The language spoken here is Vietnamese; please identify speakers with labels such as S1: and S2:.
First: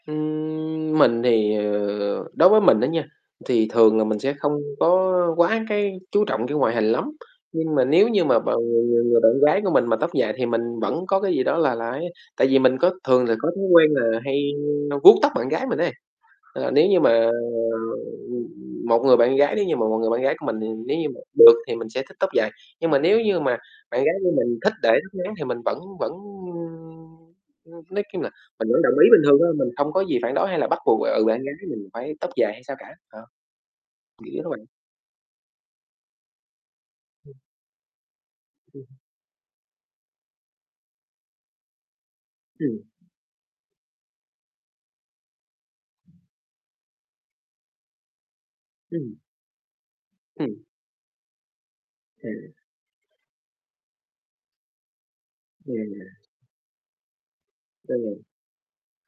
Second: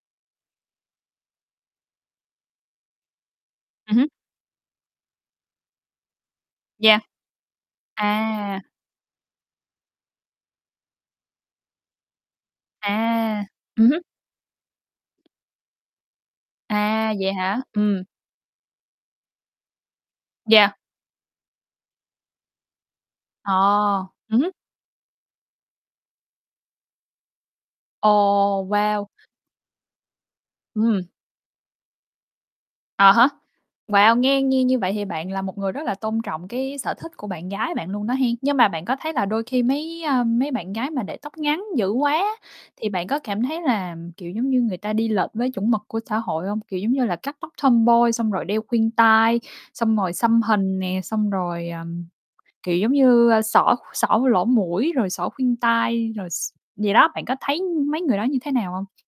S1: Ừm, mình thì, ờ đối với mình á nha thì
S2: Ừm
S1: thường là
S2: hứm.
S1: mình sẽ không có quá cái chú trọng cái ngoại hình
S2: Yeah.
S1: lắm. Nhưng mà nếu như mà b
S2: À!
S1: người người người bạn gái của mình mà tóc dài thì mình vẫn có cái gì đó là là ấy, tại vì mình có thường là
S2: À,
S1: có thói quen
S2: ừm hứm.
S1: là hay n vuốt tóc bạn gái mình ấy. Ờ, nếu như mà,
S2: À,
S1: ờ,
S2: vậy hả? Ừm.
S1: ừm, ừm, một người bạn gái nếu như mà một người bạn gái của mình thì
S2: Yeah.
S1: nếu như mà được thì mình sẽ thích tóc dài. Nhưng mà nếu như
S2: Ờ,
S1: mà bạn gái của
S2: ừm hứm.
S1: mình thích để tóc ngắn thì mình vẫn vẫn, ưm, ưm, nói chung là
S2: Ồ,
S1: mình vẫn đồng
S2: wow!
S1: ý bình thường thôi, mình không có gì phản đối hay là bắt buộc,
S2: Ừm.
S1: ừ, bạn gái mình phải tóc dài hay sao cả,
S2: À
S1: ờ.
S2: há, wow!
S1: Nghĩ
S2: Nghe
S1: vậy đó bạn.
S2: nghe như vậy thì bạn là một người rất là tôn trọng cái sở thích của
S1: Ừm.
S2: bạn gái bạn luôn đó hén. Nhưng mà bạn
S1: Ừm.
S2: có thấy là đôi khi mấy, ờm, mấy bạn gái mà để tóc ngắn dữ quá,
S1: Ừm.
S2: thì bạn có cảm thấy là, kiểu giống như, người ta đi lệch với chuẩn mực của xã hội hông? Kiểu giống như là cắt tóc tomboy, xong rồi đeo khuyên
S1: Ừm.
S2: tai, xong rồi xăm
S1: Ừm
S2: hình nè, xong rồi, ờm,
S1: À.
S2: kiểu giống như, a, xỏ xỏ cái lỗ mũi rồi xỏ khuyên tai
S1: À.
S2: rồi x vậy đó. Bạn có thấy mấy người
S1: Ừ.
S2: đó như thế nào hông?